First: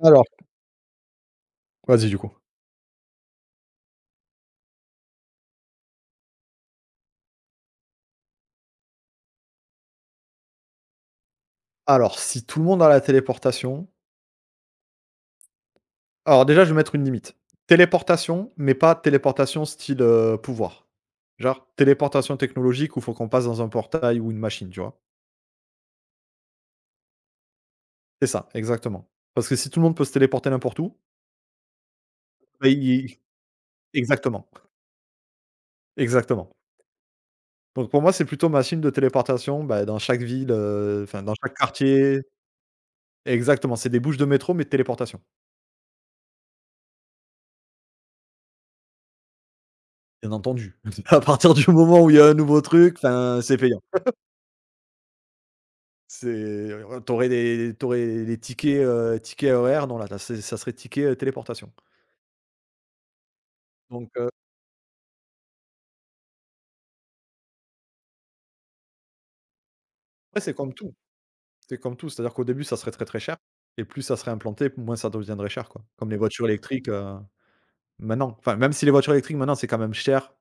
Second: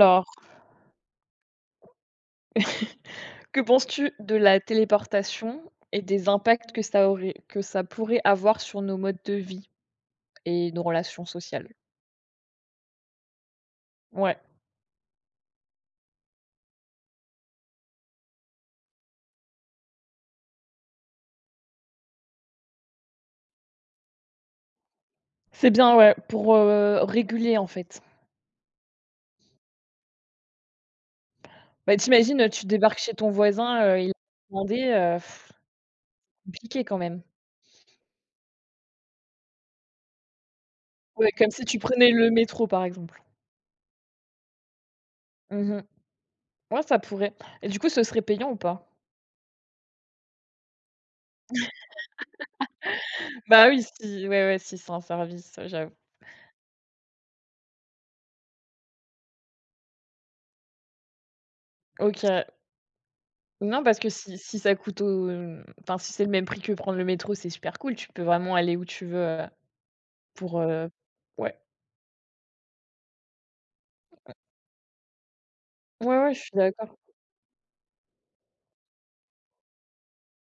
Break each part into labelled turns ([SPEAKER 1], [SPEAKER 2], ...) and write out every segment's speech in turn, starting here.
[SPEAKER 1] Alors. Vas-y, du coup.
[SPEAKER 2] que penses-tu de la téléportation et des impacts que ça aurait que ça pourrait avoir sur nos modes de vie et nos relations sociales?
[SPEAKER 1] Alors, si tout le monde a la téléportation,
[SPEAKER 2] Ouais,
[SPEAKER 1] alors déjà, je vais mettre une limite. Téléportation, mais pas téléportation style, pouvoir. Genre téléportation technologique où il faut qu'on passe dans un portail ou une machine, tu vois?
[SPEAKER 2] c'est bien, ouais, pour, réguler, en fait.
[SPEAKER 1] C'est ça, exactement. Parce que si tout le monde peut se téléporter n'importe où,
[SPEAKER 2] Bah, t'imagines, tu
[SPEAKER 1] bah,
[SPEAKER 2] débarques chez
[SPEAKER 1] i
[SPEAKER 2] ton voisin, il a
[SPEAKER 1] exactement,
[SPEAKER 2] demandé,
[SPEAKER 1] exactement.
[SPEAKER 2] compliqué quand même.
[SPEAKER 1] Donc pour moi, c'est plutôt machine de téléportation, bah, dans chaque ville, enfin
[SPEAKER 2] Ouais,
[SPEAKER 1] dans
[SPEAKER 2] comme
[SPEAKER 1] chaque
[SPEAKER 2] si tu prenais
[SPEAKER 1] quartier.
[SPEAKER 2] le métro, par exemple.
[SPEAKER 1] Exactement, c'est des bouches de métro mais de téléportation,
[SPEAKER 2] Mmh. Ouais, ça pourrait, et du coup, ce serait payant ou pas?
[SPEAKER 1] bien entendu. À partir du moment où il y a un nouveau truc, enfin, c'est
[SPEAKER 2] Bah,
[SPEAKER 1] payant.
[SPEAKER 2] oui, si, ouais, ouais, si c'est un service, j'avoue.
[SPEAKER 1] C'est t'aurais des tu aurais tickets, tickets RER, non là c'est ça serait ticket, téléportation.
[SPEAKER 2] OK. Non, parce que
[SPEAKER 1] Donc
[SPEAKER 2] si ça coûte au enfin, si c'est le même prix que prendre le métro, c'est super cool. Tu peux vraiment aller où tu veux,
[SPEAKER 1] après c'est
[SPEAKER 2] pour,
[SPEAKER 1] comme tout,
[SPEAKER 2] ouais.
[SPEAKER 1] c'est comme tout, c'est-à-dire qu'au début ça serait très, très cher et plus ça serait implanté, moins ça deviendrait cher quoi. Comme les
[SPEAKER 2] Ouais, ouais, je
[SPEAKER 1] voitures
[SPEAKER 2] suis
[SPEAKER 1] électriques,
[SPEAKER 2] d'accord.
[SPEAKER 1] maintenant, enfin même si les voitures électriques maintenant c'est quand même cher,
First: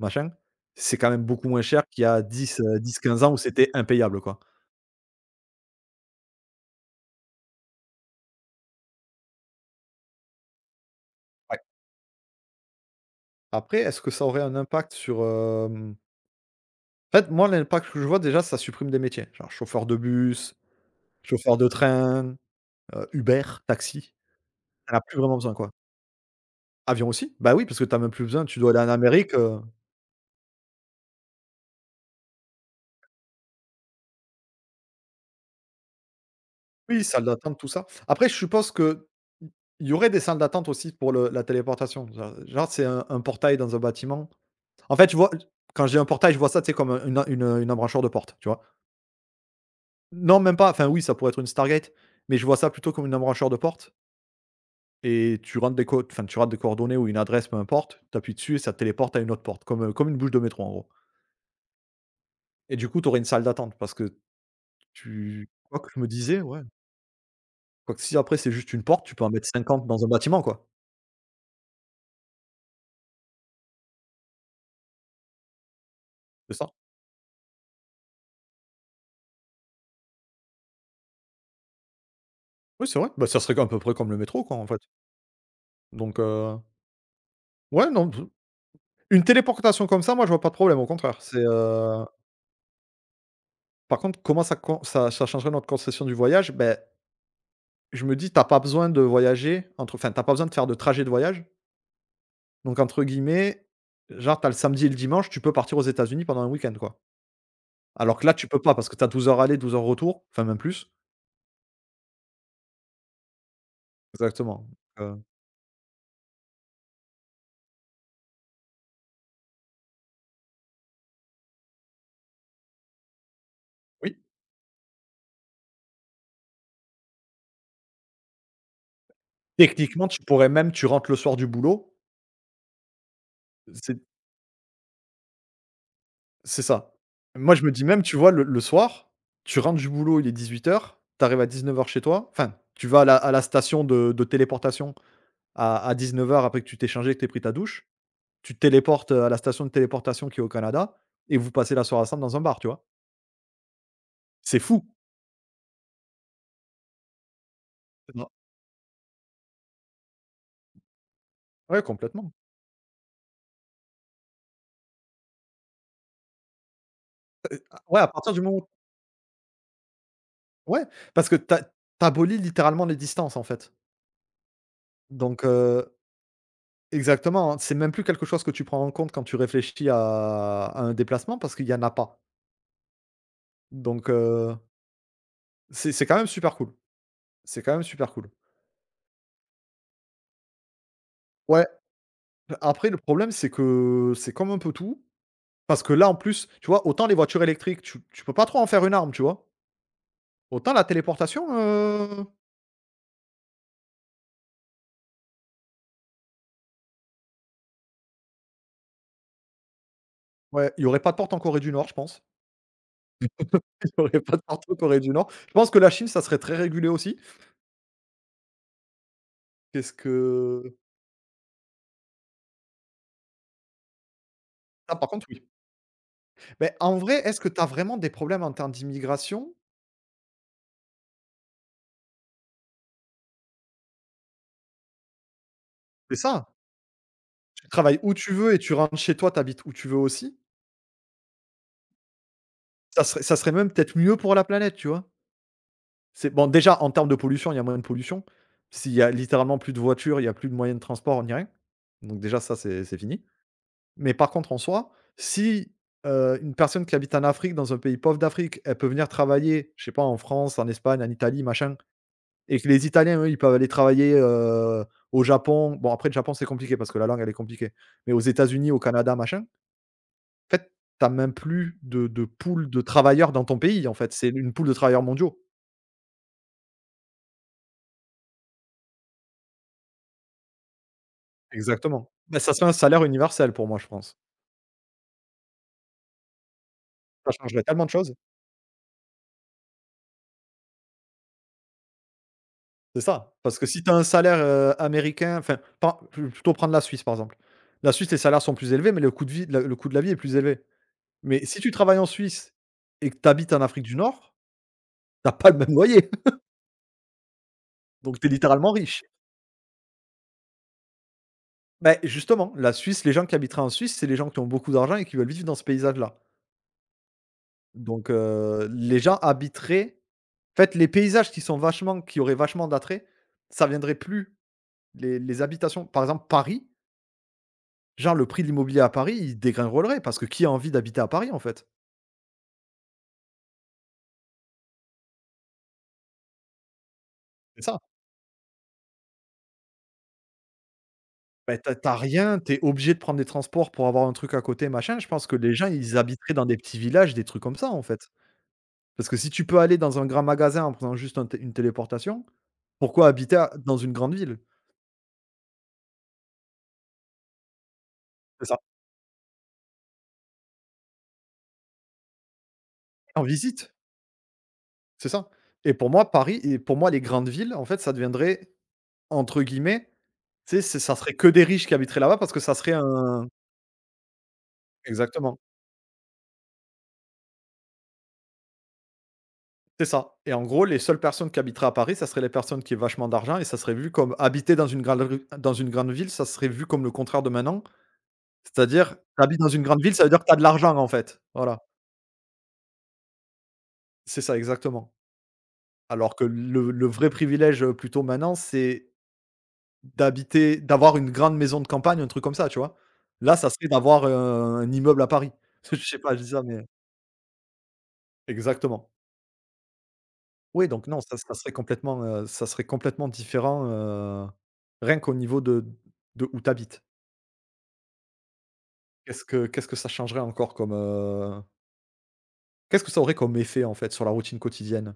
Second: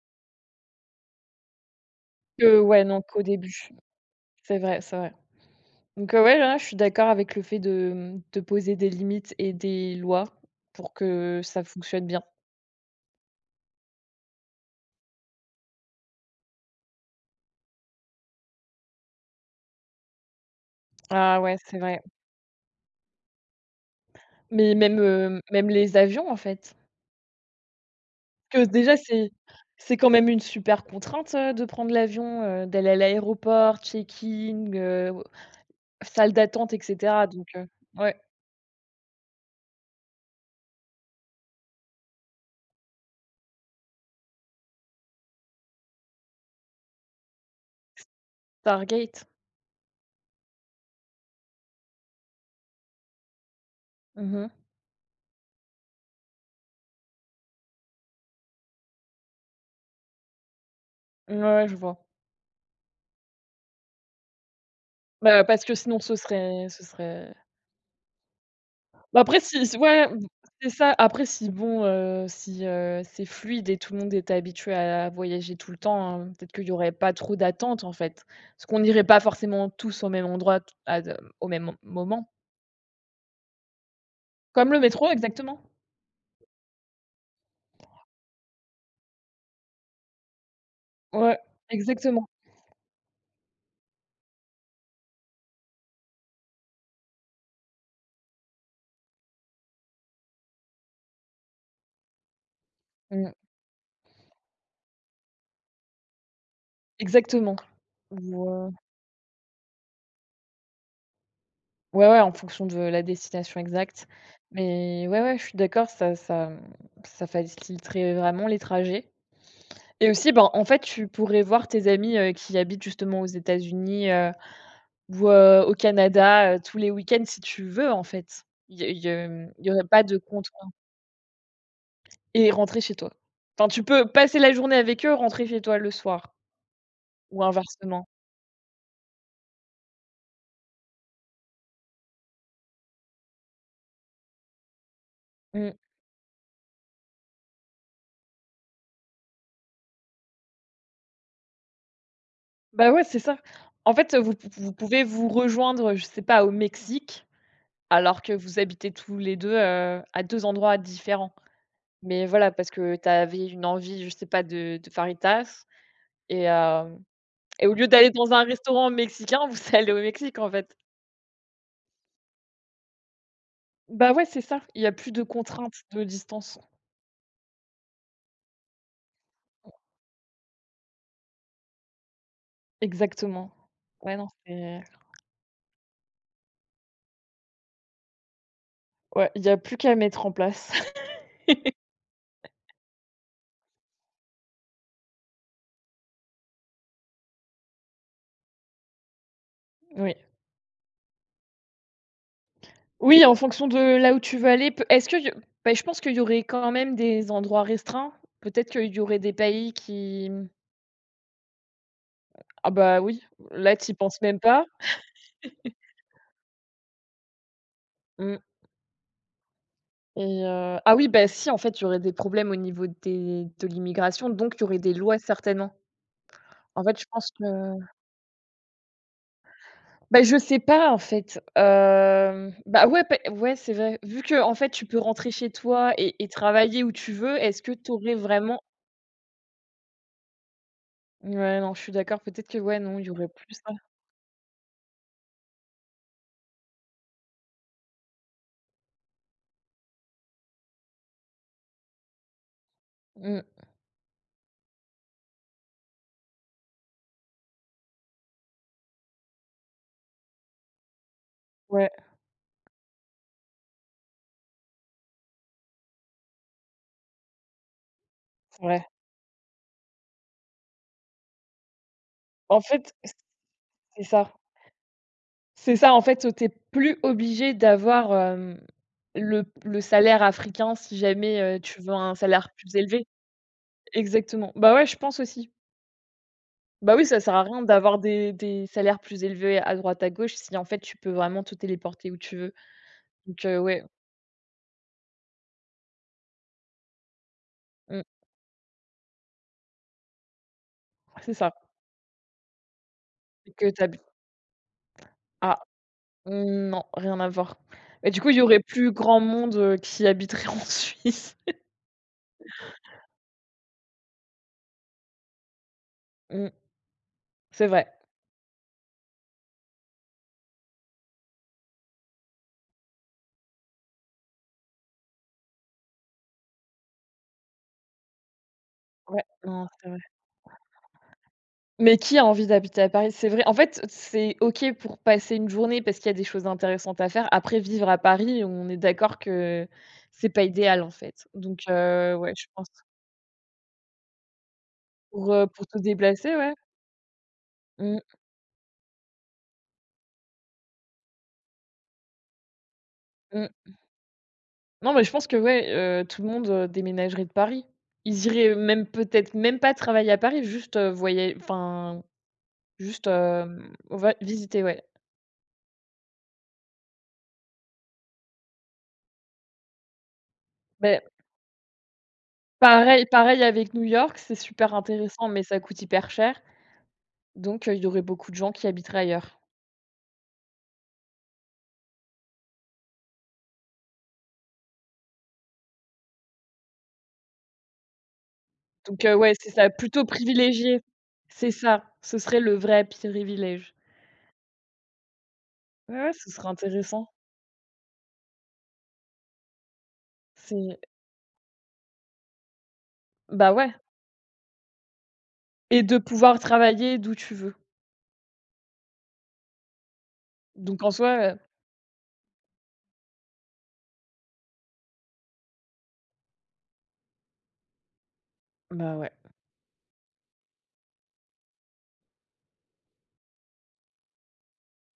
[SPEAKER 1] machin, c'est quand même beaucoup moins cher qu'il y a
[SPEAKER 2] Que
[SPEAKER 1] 10
[SPEAKER 2] ouais, non, qu'au
[SPEAKER 1] 10-15 ans où
[SPEAKER 2] début.
[SPEAKER 1] c'était impayable quoi.
[SPEAKER 2] C'est vrai, c'est vrai. Donc, ouais, là, je suis d'accord avec le fait de, de poser des limites et des lois pour que
[SPEAKER 1] Ouais.
[SPEAKER 2] ça fonctionne bien.
[SPEAKER 1] Après, est-ce que ça aurait un impact sur, hem en fait moi l'impact que je vois déjà, ça supprime des métiers, genre chauffeur de bus,
[SPEAKER 2] Ah ouais,
[SPEAKER 1] chauffeur de
[SPEAKER 2] c'est vrai.
[SPEAKER 1] train, Uber, taxi,
[SPEAKER 2] Mais
[SPEAKER 1] tu en
[SPEAKER 2] même,
[SPEAKER 1] as plus vraiment besoin,
[SPEAKER 2] même
[SPEAKER 1] quoi.
[SPEAKER 2] les avions, en fait.
[SPEAKER 1] Avion aussi, bah, oui, parce que tu as même plus besoin, tu
[SPEAKER 2] Que
[SPEAKER 1] dois aller en
[SPEAKER 2] déjà, c'est
[SPEAKER 1] Amérique,
[SPEAKER 2] c'est quand même une super contrainte, de prendre l'avion, d'aller à l'aéroport, check-in, salle d'attente et
[SPEAKER 1] oui, salle
[SPEAKER 2] cetera donc
[SPEAKER 1] d'attente, tout ça.
[SPEAKER 2] ouais.
[SPEAKER 1] Après, je suppose qu'il il y aurait des salles d'attente aussi pour le la téléportation. Genre, c'est un portail dans un bâtiment. En fait, je vois quand je dis un portail, je vois ça, tu sais, comme, une embrancheur de porte, tu vois?
[SPEAKER 2] Stargate.
[SPEAKER 1] Non, même pas, enfin, oui, ça pourrait être une Stargate, mais je vois ça plutôt comme une embrancheur de porte
[SPEAKER 2] Mmh mh.
[SPEAKER 1] et tu rentres des coordonnées ou une adresse, peu importe, tu appuies dessus et ça te téléporte à une autre porte, comme une bouche de métro, en gros.
[SPEAKER 2] Ouais, je vois.
[SPEAKER 1] Et du coup, tu aurais une salle d'attente parce que
[SPEAKER 2] Bah,
[SPEAKER 1] Tu
[SPEAKER 2] parce que
[SPEAKER 1] quoique,
[SPEAKER 2] sinon
[SPEAKER 1] je me
[SPEAKER 2] ce
[SPEAKER 1] disais, ouais,
[SPEAKER 2] serait ce serait
[SPEAKER 1] quoique si après c'est juste une porte, tu
[SPEAKER 2] bah,
[SPEAKER 1] peux en
[SPEAKER 2] après
[SPEAKER 1] mettre
[SPEAKER 2] si
[SPEAKER 1] 50 dans
[SPEAKER 2] ouais,
[SPEAKER 1] un
[SPEAKER 2] mmh,
[SPEAKER 1] bâtiment, quoi,
[SPEAKER 2] c'est ça. Après si bon, si, c'est fluide et tout le monde est habitué à voyager tout le temps, peut-être
[SPEAKER 1] c'est
[SPEAKER 2] qu'il y
[SPEAKER 1] ça?
[SPEAKER 2] aurait pas trop d'attente, en fait. Parce qu'on irait pas forcément tous au même endroit t à de au même mom moment.
[SPEAKER 1] Oui, c'est vrai, bah, ça serait à peu près comme le métro, quoi, en
[SPEAKER 2] Comme le
[SPEAKER 1] fait,
[SPEAKER 2] métro exactement.
[SPEAKER 1] donc ouais, non, p une téléportation comme ça, moi, je vois pas de problème, au contraire, c'est,
[SPEAKER 2] Ouais, exactement.
[SPEAKER 1] par contre, comment ça changerait notre conception du voyage? Ben, je me dis: t'as pas besoin de tu pas besoin de faire de trajet de voyage, donc entre
[SPEAKER 2] Mmh,
[SPEAKER 1] guillemets, genre, t'as le samedi et le dimanche, tu peux partir aux États-Unis pendant un week-end, quoi,
[SPEAKER 2] exactement.
[SPEAKER 1] alors que là,
[SPEAKER 2] Ou
[SPEAKER 1] tu peux pas parce que t'as 12 heures aller, 12 heures retour, enfin, même plus.
[SPEAKER 2] Ouais, ouais, en fonction de la destination exacte.
[SPEAKER 1] Exactement,
[SPEAKER 2] Mais ouais,
[SPEAKER 1] heu,
[SPEAKER 2] ouais, je suis d'accord, ça faciliterait vraiment les trajets. Et aussi, ben, en fait, tu pourrais voir tes amis, qui habitent justement aux États-Unis,
[SPEAKER 1] oui.
[SPEAKER 2] ou, au Canada, tous les week-ends si tu veux, en fait. Il y mmh, aurait pas
[SPEAKER 1] Techniquement,
[SPEAKER 2] de
[SPEAKER 1] tu pourrais
[SPEAKER 2] contraintes
[SPEAKER 1] même tu rentres le soir du boulot,
[SPEAKER 2] et rentrer chez toi. Enfin, tu
[SPEAKER 1] c'est
[SPEAKER 2] peux passer la journée avec eux, rentrer chez toi le soir
[SPEAKER 1] c'est ça.
[SPEAKER 2] ou
[SPEAKER 1] Moi, je me dis même,
[SPEAKER 2] inversement.
[SPEAKER 1] tu vois, le soir, tu rentres du boulot, il est 18:00, tu arrives à 19 h chez toi, enfin, tu vas à la station de téléportation
[SPEAKER 2] Mmh.
[SPEAKER 1] à 19 h, après que tu t'es changé, que tu pris ta douche, tu te téléportes, à la station de téléportation qui est au Canada et vous passez la soirée ensemble dans un bar, tu vois?
[SPEAKER 2] Bah, ouais, c'est ça. En fait, vous
[SPEAKER 1] C'est
[SPEAKER 2] vous
[SPEAKER 1] fou.
[SPEAKER 2] pouvez vous rejoindre, je sais pas, au Mexique. Alors
[SPEAKER 1] Non.
[SPEAKER 2] que vous habitez tous les 2 à 2 endroits différents.
[SPEAKER 1] Ouais,
[SPEAKER 2] Mais
[SPEAKER 1] complètement.
[SPEAKER 2] voilà, parce que tu avais une envie, je sais pas, de fajitas et hem et au
[SPEAKER 1] Ah
[SPEAKER 2] lieu
[SPEAKER 1] ouais, à
[SPEAKER 2] d'aller dans
[SPEAKER 1] partir du
[SPEAKER 2] un
[SPEAKER 1] moment où,
[SPEAKER 2] restaurant mexicain, vous allez au Mexique, en fait.
[SPEAKER 1] ouais, parce que tu abolis littéralement les distances, en fait.
[SPEAKER 2] Bah, ouais, c'est ça. Il y a plus de
[SPEAKER 1] Donc
[SPEAKER 2] contraintes
[SPEAKER 1] heu
[SPEAKER 2] de distance.
[SPEAKER 1] Exactement, hein. C'est même plus quelque chose que tu prends en compte quand tu réfléchis à un déplacement parce qu'il y en a pas.
[SPEAKER 2] Exactement.
[SPEAKER 1] Donc
[SPEAKER 2] Ouais, non, c'est
[SPEAKER 1] c'est quand même super cool, c'est quand même super cool.
[SPEAKER 2] ouais, il y a plus qu'à mettre en place.
[SPEAKER 1] Ouais, après le problème, c'est que c'est comme un peu tout, parce que là, en plus, tu vois, autant les voitures électriques, tu peux pas trop en faire une arme, tu vois?
[SPEAKER 2] Oui.
[SPEAKER 1] Autant la téléportation,
[SPEAKER 2] Oui, en fonction de là où tu veux aller, peut est-ce que y bah, je pense qu'il y aurait quand même des endroits restreints. Peut-être qu'il y aurait des pays qui, mmh.
[SPEAKER 1] ouais, il y aurait pas de porte en Corée du Nord, je pense.
[SPEAKER 2] Ah, bah, oui, là,
[SPEAKER 1] Il
[SPEAKER 2] tu y
[SPEAKER 1] y aurait
[SPEAKER 2] penses
[SPEAKER 1] pas
[SPEAKER 2] même
[SPEAKER 1] de porte
[SPEAKER 2] pas.
[SPEAKER 1] en Corée du Nord. Je pense que la Chine, ça serait très régulé aussi.
[SPEAKER 2] Mmh.
[SPEAKER 1] Qu'est-ce
[SPEAKER 2] Et
[SPEAKER 1] que
[SPEAKER 2] ah oui, bah, si, en fait, il y aurait des problèmes au niveau des de l'immigration, donc il y aurait des
[SPEAKER 1] Ah, par
[SPEAKER 2] lois
[SPEAKER 1] contre, oui.
[SPEAKER 2] certainement.
[SPEAKER 1] Mais
[SPEAKER 2] En
[SPEAKER 1] en
[SPEAKER 2] fait, je
[SPEAKER 1] vrai,
[SPEAKER 2] pense
[SPEAKER 1] est-ce
[SPEAKER 2] que
[SPEAKER 1] que tu as vraiment des problèmes en termes d'immigration?
[SPEAKER 2] bah, je sais pas, en fait, bah, ouais, pé ouais, c'est vrai. Vu que en fait, tu peux rentrer chez toi
[SPEAKER 1] C'est
[SPEAKER 2] et
[SPEAKER 1] ça, hein.
[SPEAKER 2] travailler où tu veux, est-ce que tu
[SPEAKER 1] Travaille
[SPEAKER 2] aurais
[SPEAKER 1] où tu veux et
[SPEAKER 2] vraiment
[SPEAKER 1] tu rentres chez toi, tu habites où tu veux aussi.
[SPEAKER 2] ouais, non, je suis d'accord, peut-être que ouais, non,
[SPEAKER 1] Ça
[SPEAKER 2] il y
[SPEAKER 1] serait
[SPEAKER 2] aurait
[SPEAKER 1] ça serait
[SPEAKER 2] plus
[SPEAKER 1] même
[SPEAKER 2] ça.
[SPEAKER 1] peut-être mieux pour la planète, tu vois? C'est bon, déjà, en termes de pollution, il y a moins de pollution. S'il y a littéralement plus de voitures, il y a plus de moyens de transport ni rien. Donc déjà ça, c'est fini.
[SPEAKER 2] Mmh,
[SPEAKER 1] Mais par contre, en soi, si, une personne qui habite en Afrique, dans un pays pauvre d'Afrique, elle peut venir travailler, je sais pas, en France, en Espagne, en Italie, machin,
[SPEAKER 2] ouais,
[SPEAKER 1] et que les Italiens, eux, ils peuvent aller travailler, au Japon. Bon, après, le Japon, c'est compliqué parce que la langue, elle est compliquée. Mais aux
[SPEAKER 2] c'est
[SPEAKER 1] États-Unis, au
[SPEAKER 2] vrai.
[SPEAKER 1] Canada, machin. En fait, t'as même plus de
[SPEAKER 2] En
[SPEAKER 1] pool de
[SPEAKER 2] fait,
[SPEAKER 1] travailleurs dans ton pays, en
[SPEAKER 2] c'est
[SPEAKER 1] fait, c'est
[SPEAKER 2] ça.
[SPEAKER 1] une pool de travailleurs mondiaux.
[SPEAKER 2] C'est ça, en fait, t'es plus obligé d'avoir, le salaire africain si jamais, tu veux
[SPEAKER 1] Exactement.
[SPEAKER 2] un
[SPEAKER 1] Bah,
[SPEAKER 2] salaire
[SPEAKER 1] ça serait un
[SPEAKER 2] plus
[SPEAKER 1] salaire
[SPEAKER 2] élevé.
[SPEAKER 1] universel pour moi, je pense.
[SPEAKER 2] Exactement. Bah, ouais, je pense aussi. Bah, oui, ça
[SPEAKER 1] Ça
[SPEAKER 2] sert à rien
[SPEAKER 1] changerait tellement de
[SPEAKER 2] d'avoir
[SPEAKER 1] choses.
[SPEAKER 2] des salaires plus élevés à droite, à gauche si, en fait, tu peux vraiment te téléporter où tu veux.
[SPEAKER 1] C'est ça,
[SPEAKER 2] Donc
[SPEAKER 1] parce que
[SPEAKER 2] ouais,
[SPEAKER 1] si tu as un salaire, américain, enfin, pas plutôt prendre la Suisse, par exemple. La
[SPEAKER 2] mmh,
[SPEAKER 1] Suisse, les salaires sont plus élevés, mais le coût de la vie est plus élevé.
[SPEAKER 2] c'est
[SPEAKER 1] Mais
[SPEAKER 2] ça.
[SPEAKER 1] si tu travailles en Suisse et que tu habites
[SPEAKER 2] Et
[SPEAKER 1] en
[SPEAKER 2] que
[SPEAKER 1] Afrique du
[SPEAKER 2] t'habites. Habites
[SPEAKER 1] Nord, t'as pas le
[SPEAKER 2] Ah,
[SPEAKER 1] même loyer.
[SPEAKER 2] mm, non, rien à voir. Mais
[SPEAKER 1] Donc
[SPEAKER 2] du
[SPEAKER 1] tu
[SPEAKER 2] coup,
[SPEAKER 1] es
[SPEAKER 2] il y aurait
[SPEAKER 1] littéralement
[SPEAKER 2] plus
[SPEAKER 1] riche.
[SPEAKER 2] grand monde, qui habiterait en Suisse.
[SPEAKER 1] Beh, justement, la Suisse, les gens qui habiteraient en Suisse, c'est les gens qui ont beaucoup d'argent et qui veulent vivre dans ce paysage-là.
[SPEAKER 2] Mmh, c'est vrai.
[SPEAKER 1] Donc les gens habiteraient En fait, les paysages qui auraient vachement d'attrait, ça viendrait plus les habitations. Par exemple, Paris, genre le prix de l'immobilier à Paris,
[SPEAKER 2] Ouais,
[SPEAKER 1] il
[SPEAKER 2] non, c'est vrai.
[SPEAKER 1] dégringolerait parce que qui a envie d'habiter à Paris, en fait?
[SPEAKER 2] Mais qui a envie d'habiter à Paris? C'est vrai. En fait, c'est OK pour passer une journée parce qu'il y a des choses intéressantes à faire. Après,
[SPEAKER 1] C'est ça.
[SPEAKER 2] vivre à Paris, on est d'accord que c'est pas idéal, en fait.
[SPEAKER 1] Bah,
[SPEAKER 2] Donc
[SPEAKER 1] tu as
[SPEAKER 2] ouais,
[SPEAKER 1] rien,
[SPEAKER 2] je
[SPEAKER 1] t'es
[SPEAKER 2] pense.
[SPEAKER 1] obligé de prendre des transports pour avoir un truc à côté, machin. Je pense que les
[SPEAKER 2] Pour
[SPEAKER 1] gens,
[SPEAKER 2] te
[SPEAKER 1] ils habiteraient
[SPEAKER 2] déplacer,
[SPEAKER 1] dans
[SPEAKER 2] ouais.
[SPEAKER 1] des petits villages, des trucs comme ça, en
[SPEAKER 2] Mmh,
[SPEAKER 1] fait. Parce que si tu peux aller dans un grand magasin en prenant juste un té une téléportation, pourquoi habiter à
[SPEAKER 2] mmh.
[SPEAKER 1] dans une grande ville?
[SPEAKER 2] Non, mais je pense que, ouais, tout le monde, déménagerait de Paris. Ils
[SPEAKER 1] C'est
[SPEAKER 2] iraient
[SPEAKER 1] ça.
[SPEAKER 2] même peut-être même pas travailler à Paris, juste, voya enfin, juste,
[SPEAKER 1] En visite,
[SPEAKER 2] va visiter, ouais.
[SPEAKER 1] c'est ça. Et pour moi, Paris et pour moi, les grandes villes, en fait, ça deviendrait entre guillemets. Tu sais, c'est ça
[SPEAKER 2] Beh,
[SPEAKER 1] serait que des riches qui habiteraient là-bas parce que ça serait
[SPEAKER 2] pareil
[SPEAKER 1] un.
[SPEAKER 2] pareil avec New York, c'est super intéressant,
[SPEAKER 1] Exactement,
[SPEAKER 2] mais ça coûte hyper cher, donc il y aurait beaucoup de gens qui habiteraient ailleurs.
[SPEAKER 1] c'est ça, et en gros, les seules personnes qui habiteraient à Paris, ça serait les personnes qui aient vachement d'argent et ça serait vu comme habiter dans une grande rue dans une grande ville, ça serait vu comme le contraire de maintenant. C'est-à-dire,
[SPEAKER 2] Donc ouais,
[SPEAKER 1] t'habites dans
[SPEAKER 2] c'est
[SPEAKER 1] une
[SPEAKER 2] ça,
[SPEAKER 1] grande ville, ça
[SPEAKER 2] plutôt
[SPEAKER 1] veut dire que t'as de l'argent,
[SPEAKER 2] privilégié.
[SPEAKER 1] en fait.
[SPEAKER 2] C'est
[SPEAKER 1] Voilà,
[SPEAKER 2] ça, ce serait le vrai privilège.
[SPEAKER 1] c'est ça, exactement.
[SPEAKER 2] Ouais, ouais,
[SPEAKER 1] Alors que
[SPEAKER 2] ce serait
[SPEAKER 1] le
[SPEAKER 2] intéressant.
[SPEAKER 1] vrai privilège, plutôt maintenant, c'est
[SPEAKER 2] C'est
[SPEAKER 1] d'avoir une grande maison de campagne, un truc comme ça, tu vois? Là, ça
[SPEAKER 2] bah,
[SPEAKER 1] serait
[SPEAKER 2] ouais,
[SPEAKER 1] d'avoir, un immeuble à Paris. Je
[SPEAKER 2] et de
[SPEAKER 1] sais pas, je dis
[SPEAKER 2] pouvoir
[SPEAKER 1] ça, mais
[SPEAKER 2] travailler d'où tu veux.
[SPEAKER 1] exactement. Oui,
[SPEAKER 2] Donc
[SPEAKER 1] donc
[SPEAKER 2] en
[SPEAKER 1] non,
[SPEAKER 2] soi, heu
[SPEAKER 1] ça serait complètement différent, rien qu'au niveau de où tu habites.
[SPEAKER 2] bah, ouais.
[SPEAKER 1] Qu'est-ce que ça changerait encore comme, qu'est-ce que ça aurait comme effet, en fait, sur la routine quotidienne?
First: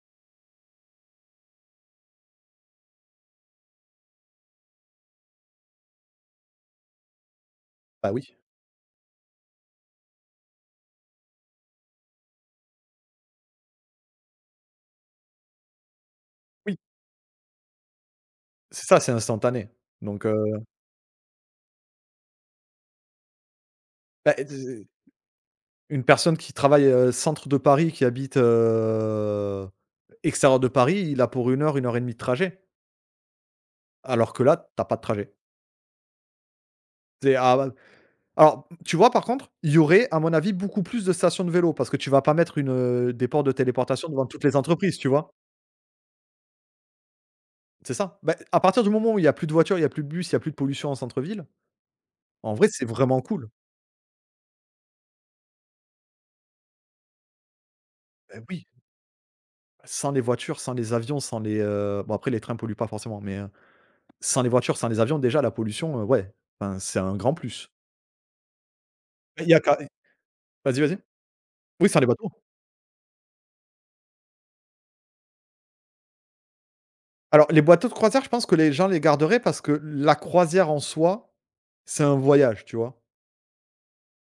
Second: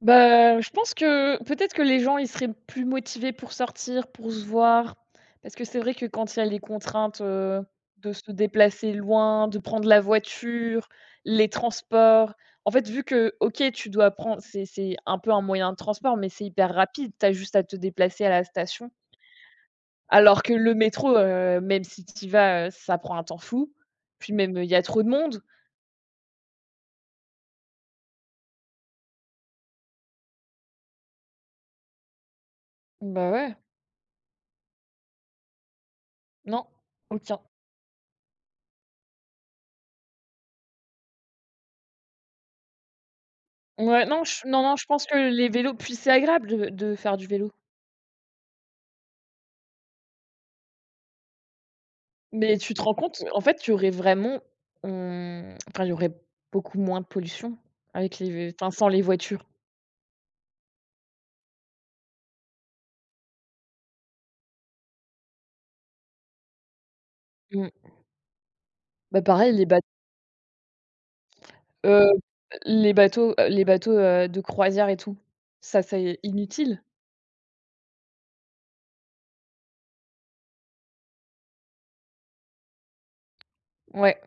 [SPEAKER 2] Bah, je pense que peut-être que les gens, ils seraient plus motivés pour sortir, pour se voir, parce que c'est vrai que quand il y a les contraintes, de
[SPEAKER 1] Bah,
[SPEAKER 2] se
[SPEAKER 1] oui.
[SPEAKER 2] déplacer loin, de prendre la voiture, les transports. En fait, vu que, OK, tu dois prendre c'est un peu un moyen de transport, mais c'est hyper
[SPEAKER 1] Oui,
[SPEAKER 2] rapide, tu as juste à te déplacer à la
[SPEAKER 1] c'est
[SPEAKER 2] station.
[SPEAKER 1] ça, c'est instantané. Donc,
[SPEAKER 2] Alors que le métro, même si tu y vas, ça prend un temps fou. Puis
[SPEAKER 1] bah,
[SPEAKER 2] même, il y a
[SPEAKER 1] d
[SPEAKER 2] trop de monde.
[SPEAKER 1] une personne qui travaille, centre de Paris, qui habite, extérieur de Paris, il a pour une heure et demie de trajet.
[SPEAKER 2] Bah, ouais,
[SPEAKER 1] Alors que là, t'as pas de trajet.
[SPEAKER 2] non,
[SPEAKER 1] C'est
[SPEAKER 2] aucun.
[SPEAKER 1] à Alors, tu vois, par contre, il y aurait, à mon avis, beaucoup plus de stations de vélo parce que tu vas pas mettre des ports de
[SPEAKER 2] Ouais,
[SPEAKER 1] téléportation
[SPEAKER 2] non,
[SPEAKER 1] devant toutes
[SPEAKER 2] je
[SPEAKER 1] les
[SPEAKER 2] non, non, je
[SPEAKER 1] entreprises,
[SPEAKER 2] pense
[SPEAKER 1] tu
[SPEAKER 2] que
[SPEAKER 1] vois?
[SPEAKER 2] les vélos puis c'est agréable de faire du vélo.
[SPEAKER 1] C'est ça. Bah, à partir du moment où il y a plus de voitures, il y a plus de bus, il y a plus de pollution en centre-ville, en
[SPEAKER 2] Mais
[SPEAKER 1] vrai,
[SPEAKER 2] tu te
[SPEAKER 1] c'est
[SPEAKER 2] rends
[SPEAKER 1] vraiment
[SPEAKER 2] compte, en
[SPEAKER 1] cool.
[SPEAKER 2] fait, il y aurait vraiment, mmh, enfin, il y aurait beaucoup moins de pollution avec les
[SPEAKER 1] Bah,
[SPEAKER 2] vé
[SPEAKER 1] oui,
[SPEAKER 2] enfin, sans les voitures.
[SPEAKER 1] sans les voitures, sans les avions, sans les, bon, après, les trains polluent pas forcément, mais, sans les voitures, sans les avions, déjà, la pollution, ouais, enfin, c'est un grand plus.
[SPEAKER 2] Mmh. Bah,
[SPEAKER 1] Il
[SPEAKER 2] pareil,
[SPEAKER 1] y a
[SPEAKER 2] les
[SPEAKER 1] qu'à.
[SPEAKER 2] bateaux,
[SPEAKER 1] Vas-y, vas-y. Oui, sans les bateaux.
[SPEAKER 2] les bateaux, de croisière et tout, ça c'est inutile.
[SPEAKER 1] Alors, les bateaux de croisière, je pense que les gens les garderaient parce que la croisière en soi, c'est un voyage, tu vois?
[SPEAKER 2] Ouais,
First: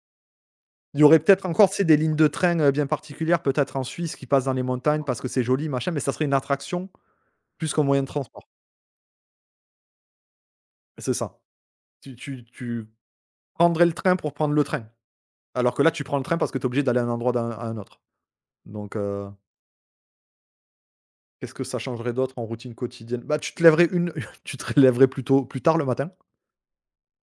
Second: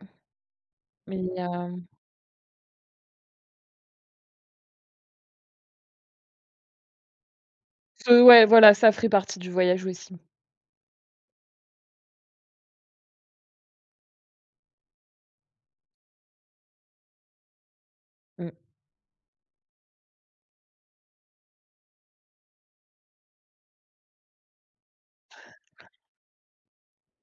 [SPEAKER 1] Il y aurait
[SPEAKER 2] mais
[SPEAKER 1] peut-être encore, tu sais,
[SPEAKER 2] hem,
[SPEAKER 1] des lignes de train, bien particulières, peut-être en Suisse, qui passent dans les montagnes parce que c'est joli, machin, mais ça serait une attraction plus qu'un moyen de
[SPEAKER 2] ce ouais,
[SPEAKER 1] transport.
[SPEAKER 2] voilà, ça ferait partie du voyage aussi.
[SPEAKER 1] C'est ça. Tu prendrais le train pour prendre le train, alors que là, tu prends le train parce que tu es obligé d'aller d'un endroit d'un à un autre.
[SPEAKER 2] Mmh.
[SPEAKER 1] Donc qu'est-ce que ça changerait d'autre en routine quotidienne? Bah, tu te lèverais une tu te lèverais plutôt plus tard le matin,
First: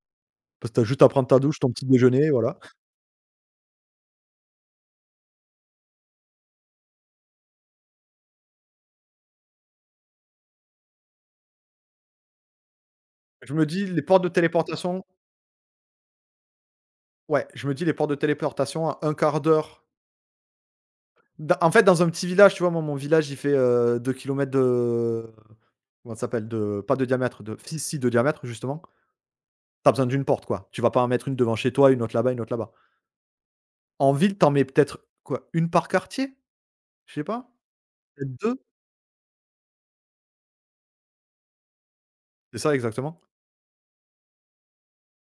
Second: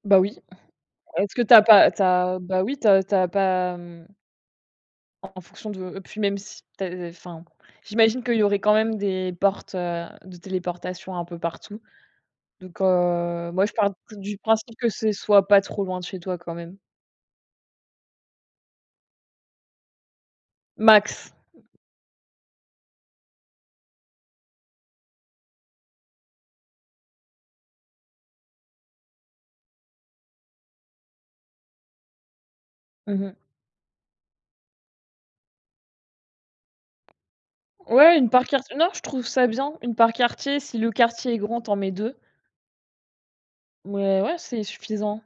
[SPEAKER 2] Bah, oui.
[SPEAKER 1] parce que tu as juste à prendre
[SPEAKER 2] Est-ce
[SPEAKER 1] ta
[SPEAKER 2] que
[SPEAKER 1] douche,
[SPEAKER 2] t'as
[SPEAKER 1] ton petit
[SPEAKER 2] pas
[SPEAKER 1] déjeuner,
[SPEAKER 2] t'as
[SPEAKER 1] voilà.
[SPEAKER 2] bah, oui, t'as pas, mmh. En fonction de puis même si tu as enfin, j'imagine qu'il y aurait quand même des portes, de téléportation un peu partout. Donc
[SPEAKER 1] Je
[SPEAKER 2] moi
[SPEAKER 1] me
[SPEAKER 2] je
[SPEAKER 1] dis
[SPEAKER 2] pars
[SPEAKER 1] les portes de
[SPEAKER 2] du principe que
[SPEAKER 1] téléportation
[SPEAKER 2] ce soit pas trop loin de chez toi quand même.
[SPEAKER 1] Ouais, je me dis les portes de téléportation à 1/4 d'heure.
[SPEAKER 2] Max.
[SPEAKER 1] Da En fait, dans un petit village, tu vois, moi, mon village, il fait, 2 km de, comment ça s'appelle? De, pas de diamètre, de si, si, de diamètre, justement. T'as besoin d'une porte, quoi. Tu vas pas en mettre une devant chez toi, une autre là-bas, une autre là-bas.
[SPEAKER 2] Mmh mh.
[SPEAKER 1] En ville, t'en mets peut-être quoi? Une par quartier? Je sais pas,
[SPEAKER 2] Ouais, une
[SPEAKER 1] peut-être
[SPEAKER 2] par
[SPEAKER 1] 2?
[SPEAKER 2] quartier. Non, je trouve ça bien, une par quartier. Si le quartier est grand, tu en mets 2.
[SPEAKER 1] C'est ça, exactement,
[SPEAKER 2] Mais ouais, c'est suffisant.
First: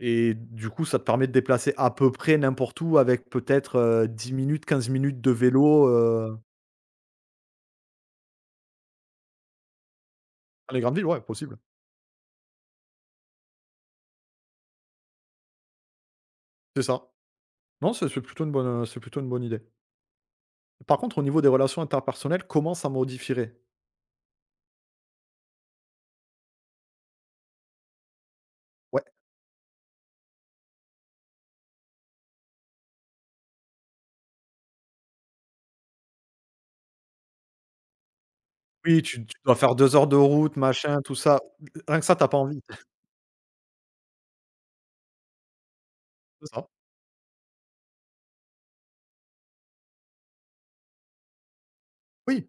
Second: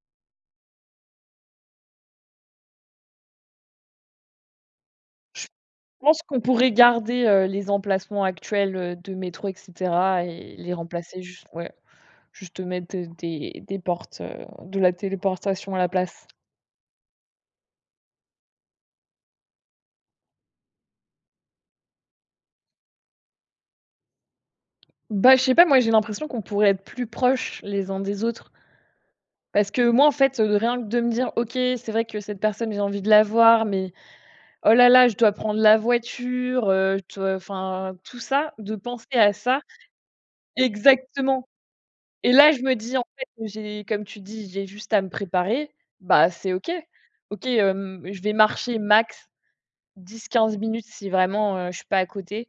[SPEAKER 1] et du coup, ça te permet de déplacer à peu près n'importe où avec peut-être, 10 minutes, 15 minutes de
[SPEAKER 2] Je
[SPEAKER 1] vélo,
[SPEAKER 2] pense qu'on pourrait garder, les emplacements actuels, de métro et cetera et les
[SPEAKER 1] dans les grandes villes, ouais,
[SPEAKER 2] remplacer juste
[SPEAKER 1] possible.
[SPEAKER 2] ouais, juste mettre des portes, de la téléportation à la place.
[SPEAKER 1] C'est ça. Non, c'est plutôt une bonne, c'est plutôt une bonne idée. Par contre, au niveau des relations interpersonnelles, comment ça modifierait?
[SPEAKER 2] Bah, je sais pas, moi j'ai l'impression qu'on pourrait être plus proches les uns des autres.
[SPEAKER 1] Ouais.
[SPEAKER 2] Parce que moi, en fait, rien que de me dire: «OK, c'est vrai que cette personne, j'ai envie de la voir, mais oh là là, je dois prendre la voiture, je dois» enfin tout ça, de
[SPEAKER 1] Oui,
[SPEAKER 2] penser
[SPEAKER 1] tu
[SPEAKER 2] à
[SPEAKER 1] tu dois
[SPEAKER 2] ça
[SPEAKER 1] faire 2 heures de route, machin, tout ça.
[SPEAKER 2] exactement.
[SPEAKER 1] Rien que ça, t'as
[SPEAKER 2] Et
[SPEAKER 1] pas
[SPEAKER 2] là, je
[SPEAKER 1] envie,
[SPEAKER 2] me dis: «En fait, j'ai comme tu dis, j'ai juste à me préparer, bah, c'est
[SPEAKER 1] c'est ça.
[SPEAKER 2] OK. OK, je vais marcher max 10 15 minutes si vraiment, je suis pas à côté,
[SPEAKER 1] Oui,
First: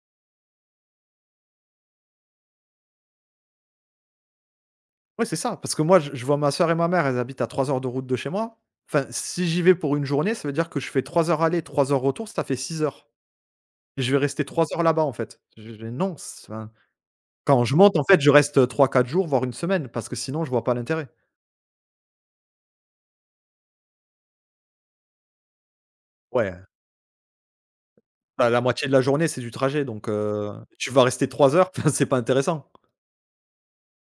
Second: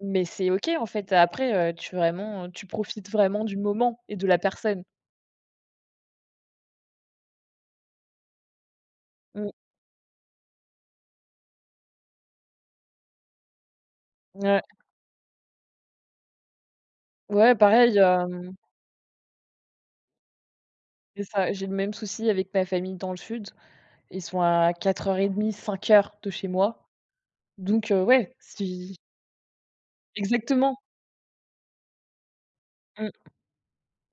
[SPEAKER 2] mais c'est OK en fait». Après, tu profites vraiment du moment et de la personne.
[SPEAKER 1] ouais, c'est ça. Parce que moi, je vois ma sœur et ma mère, elles habitent à 3 heures de route de chez moi. Enfin, si
[SPEAKER 2] Mmh,
[SPEAKER 1] j'y vais pour une journée, ça veut dire que je fais 3 heures aller, 3 heures retour, ça fait 6 heures. Et je vais rester
[SPEAKER 2] ouais.
[SPEAKER 1] 3 heures là-bas, en fait. Je non, c enfin,
[SPEAKER 2] Ouais,
[SPEAKER 1] quand je
[SPEAKER 2] pareil,
[SPEAKER 1] monte, en fait, je reste, 3, 4 jours, voire une semaine, parce que sinon, je vois pas l'intérêt.
[SPEAKER 2] c'est ça, j'ai le même souci avec ma famille dans le sud. Ils sont à 4 heures et demie 5 heures de chez
[SPEAKER 1] Ouais,
[SPEAKER 2] moi. Donc ouais,
[SPEAKER 1] bah, la moitié de
[SPEAKER 2] si
[SPEAKER 1] la journée, c'est du trajet, donc
[SPEAKER 2] exactement,
[SPEAKER 1] tu vas rester 3 heures, enfin, c'est pas intéressant.
[SPEAKER 2] mmh,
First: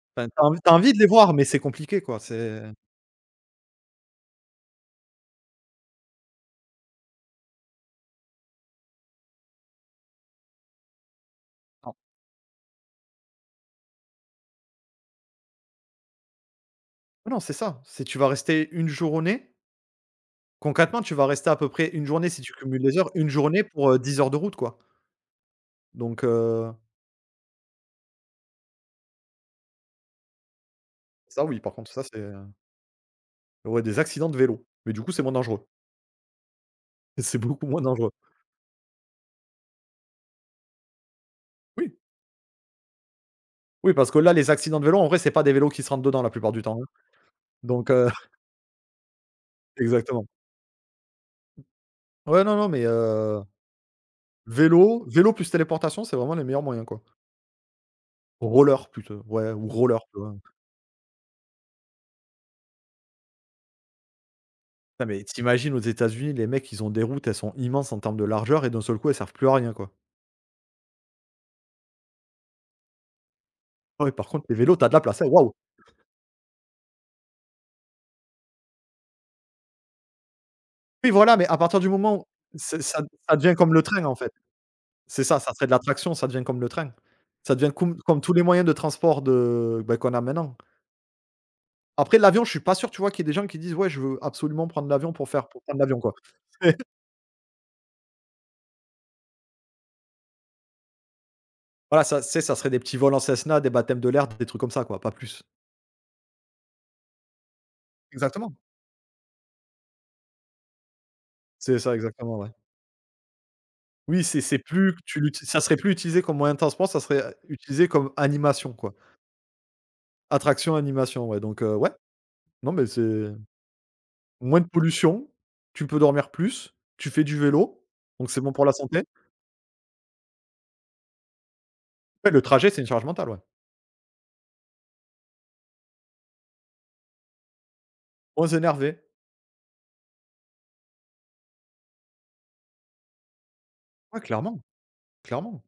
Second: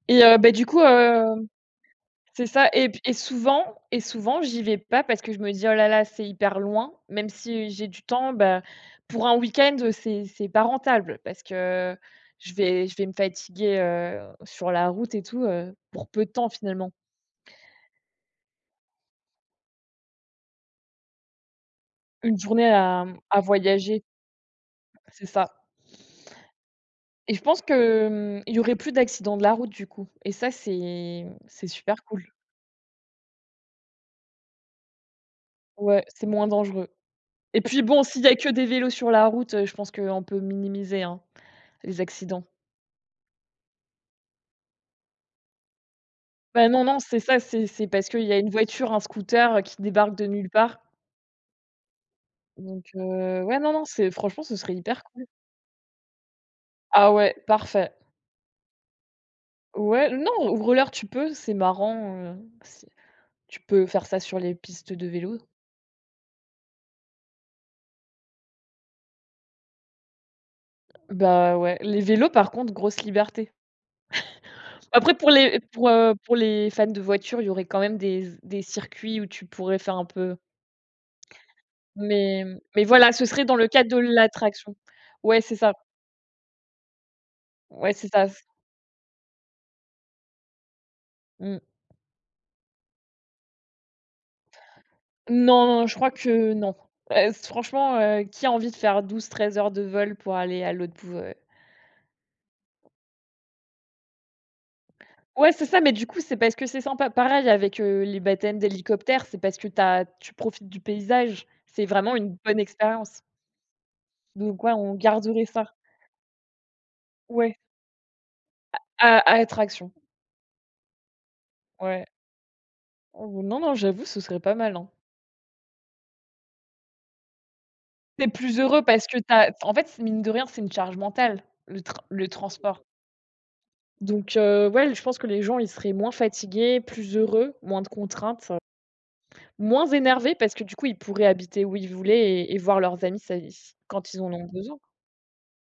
[SPEAKER 1] Enfin, tu as
[SPEAKER 2] bah, du coup,
[SPEAKER 1] envie de les voir, mais c'est compliqué, quoi,
[SPEAKER 2] c'est
[SPEAKER 1] c'est.
[SPEAKER 2] ça et p et souvent, j'y vais pas parce que je me dis: «Oh là là, c'est hyper loin». Même si j'ai du temps, bah, pour un week-end, c'est pas rentable parce que je vais me fatiguer, sur la route et tout, pour peu de temps finalement.
[SPEAKER 1] Ah non, c'est ça, c'est tu vas rester une journée concrètement, tu vas rester à peu près une journée
[SPEAKER 2] Une
[SPEAKER 1] si tu
[SPEAKER 2] journée
[SPEAKER 1] cumules les
[SPEAKER 2] à,
[SPEAKER 1] heures,
[SPEAKER 2] mmh,
[SPEAKER 1] une
[SPEAKER 2] à
[SPEAKER 1] journée pour,
[SPEAKER 2] voyager,
[SPEAKER 1] 10 heures de route, quoi.
[SPEAKER 2] c'est ça.
[SPEAKER 1] Donc
[SPEAKER 2] Et je pense que, il y aurait plus d'accidents de la route du coup et ça c'est
[SPEAKER 1] ça oui,
[SPEAKER 2] c'est
[SPEAKER 1] par contre,
[SPEAKER 2] super
[SPEAKER 1] ça c'est,
[SPEAKER 2] cool.
[SPEAKER 1] ouais, des accidents de vélo, mais du coup, c'est moins dangereux.
[SPEAKER 2] Ouais, c'est moins dangereux,
[SPEAKER 1] C'est
[SPEAKER 2] et
[SPEAKER 1] beaucoup moins
[SPEAKER 2] puis bon,
[SPEAKER 1] dangereux.
[SPEAKER 2] s'il y a que des vélos sur la route, je pense qu'on peut minimiser, hein,
[SPEAKER 1] Oui,
[SPEAKER 2] les accidents.
[SPEAKER 1] oui, parce que là, les accidents de vélo, en vrai, c'est pas des vélos qui se rentrent dedans la plupart du
[SPEAKER 2] Bah,
[SPEAKER 1] temps,
[SPEAKER 2] non,
[SPEAKER 1] hein,
[SPEAKER 2] non, c'est ça, c'est
[SPEAKER 1] donc
[SPEAKER 2] parce qu'il y a une voiture, un scooter, qui débarque de
[SPEAKER 1] exactement.
[SPEAKER 2] nulle part
[SPEAKER 1] Ouais, non, non, mais
[SPEAKER 2] donc ouais, non, non, c'est franchement, ce serait hyper
[SPEAKER 1] vélo
[SPEAKER 2] cool.
[SPEAKER 1] vélo plus téléportation, c'est vraiment les meilleurs moyens, quoi.
[SPEAKER 2] Ah ouais, parfait.
[SPEAKER 1] Roller plutôt, ouais, ou roller,
[SPEAKER 2] Ouais,
[SPEAKER 1] tu vois?
[SPEAKER 2] non, roller tu peux, c'est marrant, c'est tu peux faire ça sur les pistes de
[SPEAKER 1] Putain, mais
[SPEAKER 2] vélo.
[SPEAKER 1] t'imagines, aux États-Unis, les mecs, ils ont des routes, elles sont immenses en termes de largeur et d'un seul coup, elles servent plus à rien, quoi.
[SPEAKER 2] Bah, ouais, les vélos par contre, grosse liberté.
[SPEAKER 1] Ouais, par contre, les vélos, tu as de la
[SPEAKER 2] Après
[SPEAKER 1] place, hein, waouh!
[SPEAKER 2] pour les fans de voitures, il y aurait quand même des circuits où tu pourrais faire un peu,
[SPEAKER 1] Oui, voilà, mais à partir du moment où
[SPEAKER 2] mais
[SPEAKER 1] c'est ça,
[SPEAKER 2] voilà, ce
[SPEAKER 1] ça
[SPEAKER 2] serait
[SPEAKER 1] devient
[SPEAKER 2] dans le
[SPEAKER 1] comme le
[SPEAKER 2] cadre de
[SPEAKER 1] train, en fait.
[SPEAKER 2] l'attraction.
[SPEAKER 1] C'est
[SPEAKER 2] Ouais,
[SPEAKER 1] ça, ça
[SPEAKER 2] c'est
[SPEAKER 1] serait de
[SPEAKER 2] ça.
[SPEAKER 1] la traction, ça devient comme le train. Ça devient
[SPEAKER 2] Ouais,
[SPEAKER 1] coum
[SPEAKER 2] c'est
[SPEAKER 1] comme
[SPEAKER 2] ça.
[SPEAKER 1] tous les moyens de transport de bah, qu'on a maintenant.
[SPEAKER 2] Mmh.
[SPEAKER 1] Après l'avion, je suis pas sûr, tu vois, qu'il y ait des gens qui disent: «Ouais, je veux absolument prendre l'avion pour faire pour
[SPEAKER 2] Non,
[SPEAKER 1] prendre
[SPEAKER 2] non, je
[SPEAKER 1] l'avion,
[SPEAKER 2] crois
[SPEAKER 1] quoi».
[SPEAKER 2] que non. Franchement, qui a envie de faire 12 13 heures de vol pour aller à l'autre bout, heu?
[SPEAKER 1] C'est Voilà, ça, tu ça serait des petits vols en Cessna, des baptêmes de l'air, des trucs comme ça, quoi, pas plus.
[SPEAKER 2] Ouais, c'est ça, mais du coup, c'est parce que c'est sympa. Pareil avec, les
[SPEAKER 1] Exactement.
[SPEAKER 2] baptêmes d'hélicoptère, c'est parce que t'as tu profites du paysage.
[SPEAKER 1] C'est
[SPEAKER 2] C'est
[SPEAKER 1] ça,
[SPEAKER 2] vraiment une
[SPEAKER 1] exactement, ouais.
[SPEAKER 2] bonne expérience.
[SPEAKER 1] Oui, c'est
[SPEAKER 2] Donc ouais,
[SPEAKER 1] plus
[SPEAKER 2] on
[SPEAKER 1] que tu
[SPEAKER 2] garderait
[SPEAKER 1] l'uti ça
[SPEAKER 2] ça.
[SPEAKER 1] serait plus utilisé comme moyen de transport, ça serait,
[SPEAKER 2] Ouais,
[SPEAKER 1] utilisé comme animation, quoi.
[SPEAKER 2] à attraction.
[SPEAKER 1] Attraction, animation, ouais, donc ouais,
[SPEAKER 2] Ouais.
[SPEAKER 1] non, mais c'est.
[SPEAKER 2] Oh non, non, j'avoue, ce serait pas
[SPEAKER 1] Moins de
[SPEAKER 2] mal, hein.
[SPEAKER 1] pollution, tu peux dormir plus, tu fais du vélo,
[SPEAKER 2] T'es
[SPEAKER 1] donc c'est bon
[SPEAKER 2] plus
[SPEAKER 1] pour la
[SPEAKER 2] heureux
[SPEAKER 1] santé.
[SPEAKER 2] parce que t'as en fait, c'est- mine de rien, c'est une charge mentale, le tran le
[SPEAKER 1] Ouais, le trajet, c'est
[SPEAKER 2] transport.
[SPEAKER 1] une charge mentale, ouais.
[SPEAKER 2] Donc ouais, je pense que les gens, ils seraient moins fatigués, plus heureux, moins de contraintes,
[SPEAKER 1] Moins énervé.
[SPEAKER 2] moins énervés parce que du coup, ils pourraient habiter où ils voulaient et voir leurs amis ça i quand ils
[SPEAKER 1] Ouais,
[SPEAKER 2] en ont
[SPEAKER 1] clairement,
[SPEAKER 2] besoin.
[SPEAKER 1] clairement.